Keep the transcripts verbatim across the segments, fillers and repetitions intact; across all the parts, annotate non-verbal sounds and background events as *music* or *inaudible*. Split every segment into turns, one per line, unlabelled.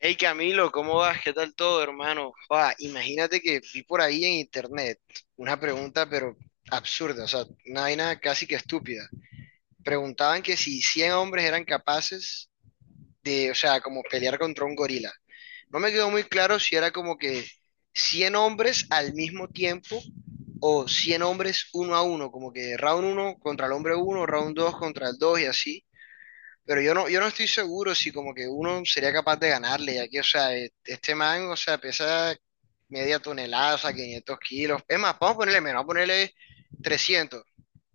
Hey Camilo, ¿cómo vas? ¿Qué tal todo, hermano? Ah, imagínate que vi por ahí en internet una pregunta, pero absurda, o sea, una vaina casi que estúpida. Preguntaban que si cien hombres eran capaces de, o sea, como pelear contra un gorila. No me quedó muy claro si era como que cien hombres al mismo tiempo o cien hombres uno a uno, como que round uno contra el hombre uno, round dos contra el dos y así. Pero yo no, yo no estoy seguro si como que uno sería capaz de ganarle, ya que, o sea, e- este man, o sea, pesa media tonelada, o sea, 500 kilos. Es más, vamos a ponerle menos, vamos a ponerle trescientos.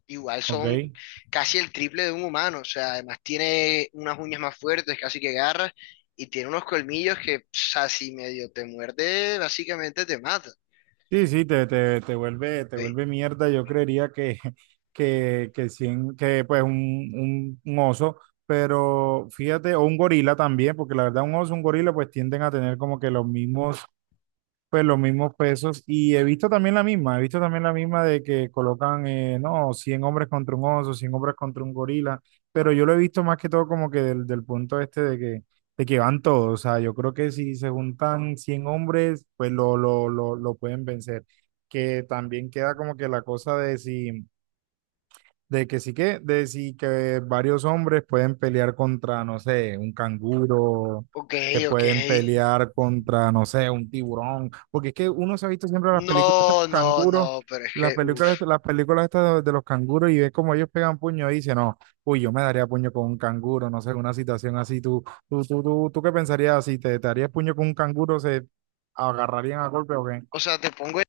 Igual son
Ok.
casi el triple de un humano, o sea, además tiene unas uñas más fuertes, casi que garras, y tiene unos colmillos que, o sea, si medio te muerde, básicamente te mata.
Sí, sí, te, te, te vuelve, te
Ey,
vuelve mierda. Yo creería que, *laughs* que, que, cien- que pues un, un, un oso, pero fíjate, o un gorila también, porque la verdad un oso, un gorila, pues tienden a tener como que los mismos Pues los mismos pesos. Y he visto también la misma, he visto también la misma de que colocan, eh, no, cien hombres contra un oso, cien hombres contra un gorila, pero yo lo he visto más que todo como que del, del punto este de que, de que van todos. O sea, yo creo que si se juntan cien hombres, pues lo, lo, lo, lo pueden vencer. Que también queda como que la cosa de si... De que sí que, de sí que varios hombres pueden pelear contra, no sé, un canguro,
ok,
que
ok.
pueden pelear contra, no sé, un tiburón. Porque es que uno se ha visto siempre las películas de
No,
los
no,
canguros,
no, pero es
las
que, uff.
películas, las películas estas de, de los canguros y ve como ellos pegan puño y dice, no, uy, yo me daría puño con un canguro, no sé, una situación así. ¿Tú, tú, tú, tú, tú qué pensarías? Si te, te harías puño con un canguro, ¿se agarrarían a golpe o qué?
O sea, te pongo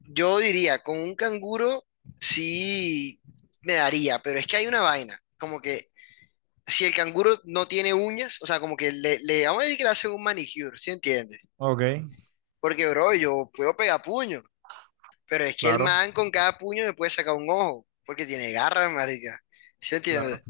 yo diría, con un canguro sí me daría, pero es que hay una vaina, como que si el canguro no tiene uñas, o sea, como que le, le vamos a decir que le hacen un manicure, ¿sí entiendes?
Ok,
Porque, bro, yo puedo pegar puño, pero es que el
claro,
man con cada puño me puede sacar un ojo, porque tiene garras, marica. ¿Sí entiendes?
claro.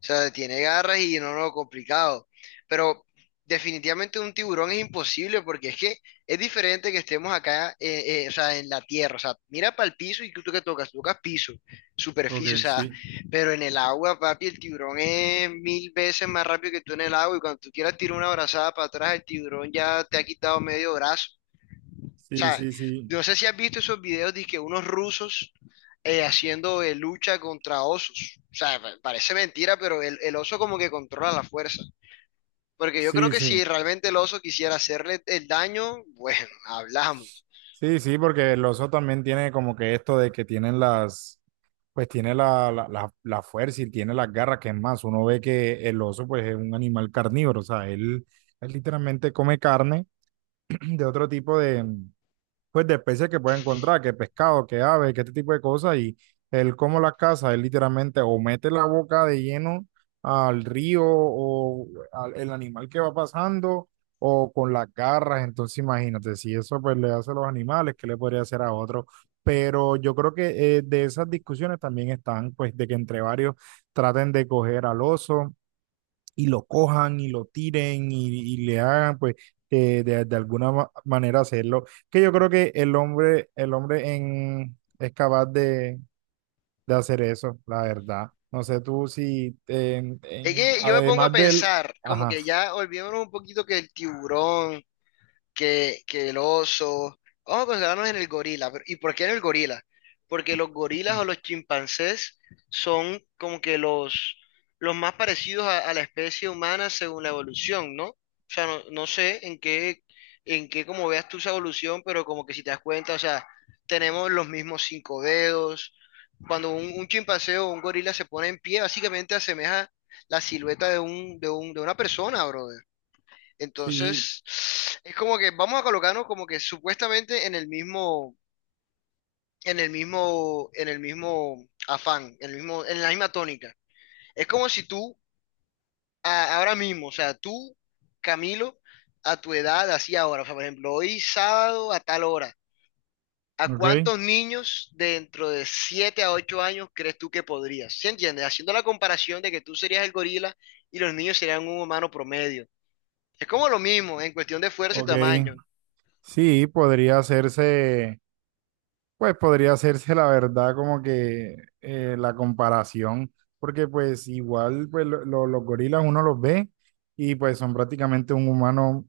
O sea, tiene garras y no, no, complicado. Pero definitivamente un tiburón es imposible porque es que es diferente que estemos acá, eh, eh, o sea, en la tierra. O sea, mira para el piso y tú que tocas, tocas piso, superficie, o
Ok,
sea,
sí,
pero en el agua, papi, el tiburón es mil veces más rápido que tú en el agua y cuando tú quieras tirar una brazada para atrás, el tiburón ya te ha quitado medio brazo. O
sí,
sea,
sí, sí.
no sé si has visto esos videos de que unos rusos eh, haciendo eh, lucha contra osos. O sea, pa- parece mentira, pero el, el oso como que controla la fuerza. Porque yo creo
Sí,
que
sí.
si realmente el oso quisiera hacerle el daño, bueno, *laughs* hablamos.
Sí, sí, porque el oso también tiene como que esto de que tienen las, pues tiene la, la, la, la fuerza y tiene las garras, que es más, uno ve que el oso pues es un animal carnívoro, o sea, él, él literalmente come carne *clears throat* de otro tipo de, pues de especies que puede encontrar, que pescado, que ave, que este tipo de cosas, y él como las caza, él literalmente o mete la boca de lleno al río o al el animal que va pasando o con las garras, entonces imagínate, si eso pues le hace a los animales, ¿qué le podría hacer a otro? Pero yo creo que eh, de esas discusiones también están, pues, de que entre varios traten de coger al oso y lo cojan y lo tiren y, y le hagan, pues, eh, de, de alguna ma- manera hacerlo. Que yo creo que el hombre, el hombre en, es capaz de, de hacer eso, la verdad. No sé tú si, en-
Es
en-
que yo me pongo a
además del,
pensar, como
ajá,
que ya olvidémonos un poquito que el tiburón, que, que el oso. Vamos a concentrarnos en el gorila. pero- ¿Y por qué en el gorila? Porque los gorilas o los chimpancés son como que los, los más parecidos a, a la especie humana según la evolución, ¿no? No, no sé en qué, en qué como veas tú esa evolución, pero como que si te das cuenta, o sea, tenemos los mismos cinco dedos. Cuando un, un chimpancé o un gorila se pone en pie, básicamente asemeja la silueta de un, de un, de una persona, brother.
sí,
Entonces, es como que vamos a colocarnos como que supuestamente en el mismo, en el mismo, en el mismo afán, en el mismo, en la misma tónica. Es como si tú, a- ahora mismo, o sea, tú, Camilo, a tu edad, así ahora, o sea, por ejemplo, hoy sábado a tal hora, ¿a
ok,
cuántos niños dentro de siete a ocho años crees tú que podrías? ¿Sí entiendes? Haciendo la comparación de que tú serías el gorila y los niños serían un humano promedio. Es como lo mismo en cuestión de fuerza y tamaño.
ok, sí, podría hacerse. Pues podría hacerse la verdad como que eh, la comparación, porque pues igual pues, lo- lo- los gorilas uno los ve y pues son prácticamente un humano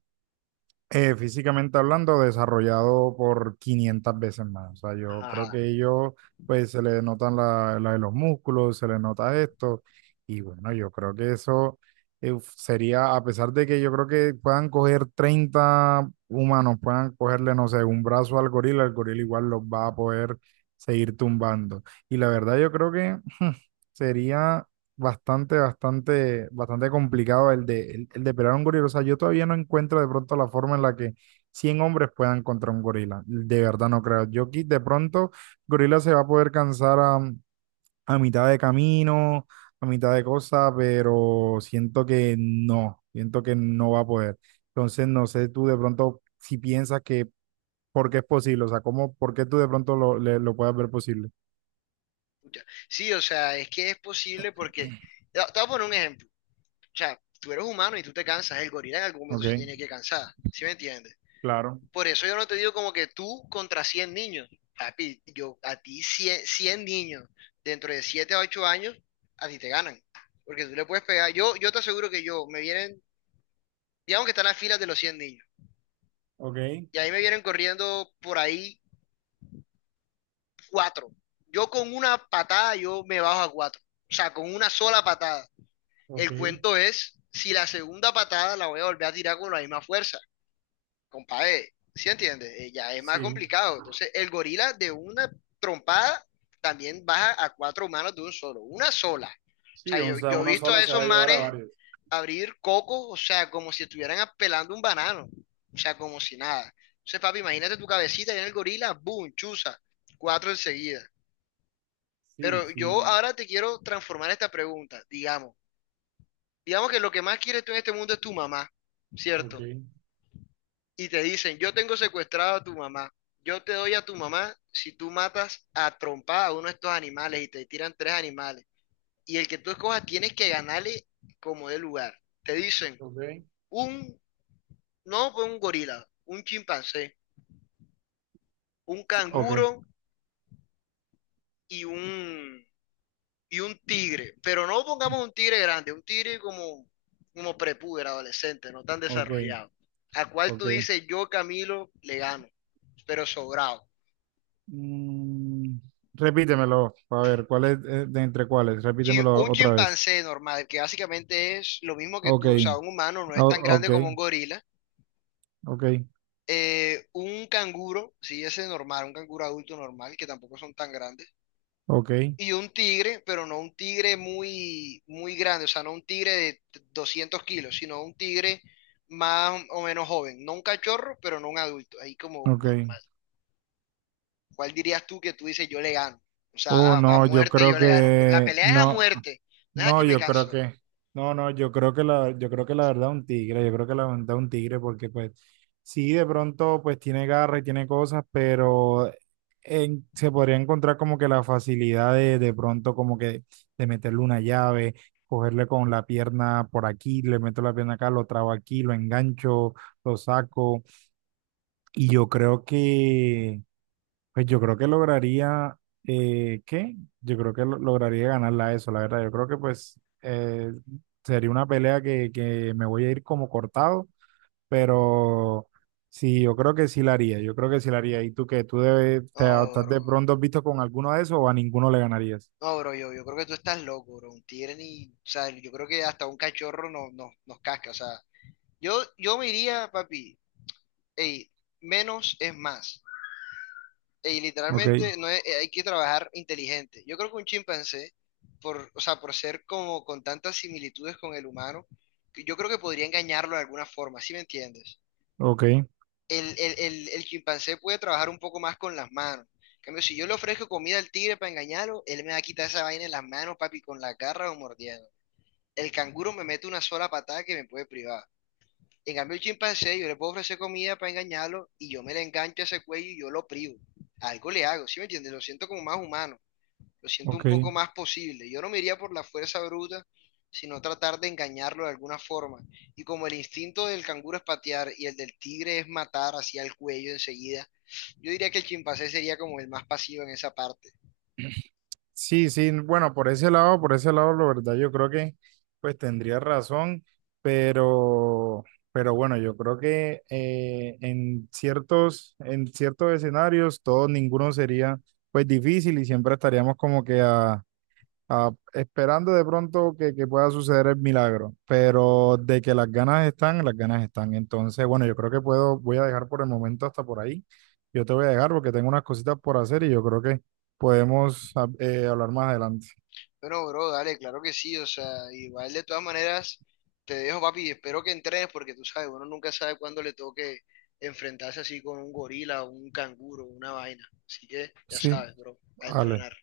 eh, físicamente hablando, desarrollado por quinientas veces más. O sea, yo creo
Ajá.
que ellos, pues se le notan la, la de los músculos, se le nota esto. Y bueno, yo creo que eso eh, sería, a pesar de que yo creo que puedan coger treinta humanos, puedan cogerle, no sé, un brazo al gorila, el gorila igual los va a poder seguir tumbando. Y la verdad, yo creo que *laughs* sería bastante, bastante, bastante complicado el de, el, el de pelear a un gorila. O sea, yo todavía no encuentro de pronto la forma en la que cien hombres puedan contra un gorila. De verdad no creo. Yo aquí de pronto, gorila se va a poder cansar a, a mitad de camino, a mitad de cosa, pero siento que no, siento que no va a poder. Entonces, no sé tú de pronto si piensas que, ¿por qué es posible? O sea, ¿cómo, por qué tú de pronto lo, le- lo puedas ver posible?
Pucha. Sí, o sea, es que es posible porque, te te voy a poner un ejemplo, o sea, tú eres humano y tú te cansas, el gorila en algún momento
Ok,
se tiene que cansar, ¿sí me entiendes?
claro,
Por eso yo no te digo como que tú contra cien niños, papi, yo a ti cien cien niños dentro de siete a ocho años, a ti te ganan, porque tú le puedes pegar, yo, yo te aseguro que yo, me vienen, digamos que están las filas de los cien niños,
ok,
y ahí me vienen corriendo por ahí cuatro yo con una patada yo me bajo a cuatro o sea, con una sola patada.
ok,
El cuento es si la segunda patada la voy a volver a tirar con la misma fuerza, compadre. ¿Sí entiendes? Eh, ya es más
sí.
complicado. Entonces, el gorila de una trompada también baja a cuatro manos de un solo, una sola. O
Sí,
sea,
o
yo,
sea,
yo he
una
visto
sola
a
se
esos
va a llevar a
manes
varias.
abrir cocos, o sea, como si estuvieran pelando un banano, o sea, como si nada. Entonces, papi, imagínate tu cabecita y en el gorila, boom, chuza, cuatro enseguida.
Sí,
Pero yo
sí.
ahora te quiero transformar esta pregunta, digamos. Digamos que lo que más quieres tú en este mundo es tu mamá,
Ok,
¿cierto? Y te dicen, yo tengo secuestrado a tu mamá, yo te doy a tu mamá si tú matas a trompada a uno de estos animales y te tiran tres animales. Y el que tú escojas tienes que ganarle como de lugar. Te dicen,
ok.
un, no, pues un gorila, un chimpancé, un
Sí, ok,
canguro y un, y un tigre, pero no pongamos un tigre grande, un tigre como, como prepúber, adolescente, no tan
ok,
desarrollado, a cual tú
ok.
dices, yo Camilo le gano, pero sobrado.
Mm, repítemelo, a ver, ¿cuál es eh, de entre cuáles?
Chi-
Repítemelo
Un
otra vez.
chimpancé normal, que básicamente es lo mismo que
Ok,
tú, o sea, un humano no es
o-
tan grande
ok,
como un gorila.
ok,
Eh, un canguro, sí, ese es normal, un canguro adulto normal, que tampoco son tan grandes.
ok,
Y un tigre, pero no un tigre muy, muy grande, o sea, no un tigre de t- doscientos kilos, sino un tigre más o menos joven. No un cachorro, pero no un adulto, ahí como
ok.
normal. ¿Cuál dirías tú que tú dices yo le gano? O
Oh,
sea, a, a
no, yo
muerte
creo
yo le gano, pero la
que
pelea es a
no.
muerte, no es a
No,
que me
yo creo
canso.
que, no, no, yo creo que la, yo creo que la verdad un tigre, yo creo que la verdad un tigre, porque pues sí, de pronto pues tiene garra y tiene cosas, pero en- se podría encontrar como que la facilidad de de pronto como que de meterle una llave, cogerle con la pierna por aquí, le meto la pierna acá, lo trabo aquí, lo engancho, lo saco, y yo creo que pues yo creo que lograría, eh, ¿qué? Yo creo que lo- lograría ganarla a eso, la verdad. Yo creo que pues eh, sería una pelea que, que me voy a ir como cortado, pero sí, yo creo que sí la haría, yo creo que sí la haría. ¿Y tú qué? ¿Tú debes,
No,
te estás de
bro.
pronto visto con alguno de esos o a ninguno le ganarías?
No, bro, yo, yo creo que tú estás loco, bro. Un tigre ni, o sea, yo creo que hasta un cachorro no, no- nos casca, o sea, yo, yo me iría, papi, ey, menos es más. Y
Ok,
literalmente no es- eh, hay que trabajar inteligente. Yo creo que un chimpancé, por, o sea, por ser como con tantas similitudes con el humano, que yo creo que podría engañarlo de alguna forma, ¿sí me entiendes?
ok,
El, el, el, el chimpancé puede trabajar un poco más con las manos. En cambio, si yo le ofrezco comida al tigre para engañarlo, él me va a quitar esa vaina en las manos, papi, con la garra o mordiendo. El canguro me mete una sola patada que me puede privar. En cambio, el chimpancé, yo le puedo ofrecer comida para engañarlo y yo me le engancho a ese cuello y yo lo privo. Algo le hago, ¿sí me entiendes? Lo siento como más humano, lo siento un
ok.
poco más posible. Yo no me iría por la fuerza bruta, sino tratar de engañarlo de alguna forma. Y como el instinto del canguro es patear y el del tigre es matar hacia el cuello enseguida, yo diría que el chimpancé sería como el más pasivo en esa parte.
Sí, sí, bueno, por ese lado, por ese lado, la verdad, yo creo que pues tendría razón, pero, pero bueno, yo creo que eh, en ciertos, en ciertos escenarios, todo, ninguno sería pues difícil y siempre estaríamos como que a, ah, esperando de pronto que, que pueda suceder el milagro, pero de que las ganas están, las ganas están. Entonces, bueno, yo creo que puedo, voy a dejar por el momento hasta por ahí. Yo te voy a dejar porque tengo unas cositas por hacer y yo creo que podemos ah, eh, hablar más adelante.
Bueno, bro, dale, claro que sí, o sea, igual de todas maneras, te dejo, papi, espero que entrenes porque tú sabes, uno nunca sabe cuándo le toque enfrentarse así con un gorila, un canguro, una vaina. Así que ya
Sí,
sabes, bro, a
vale.
entrenar.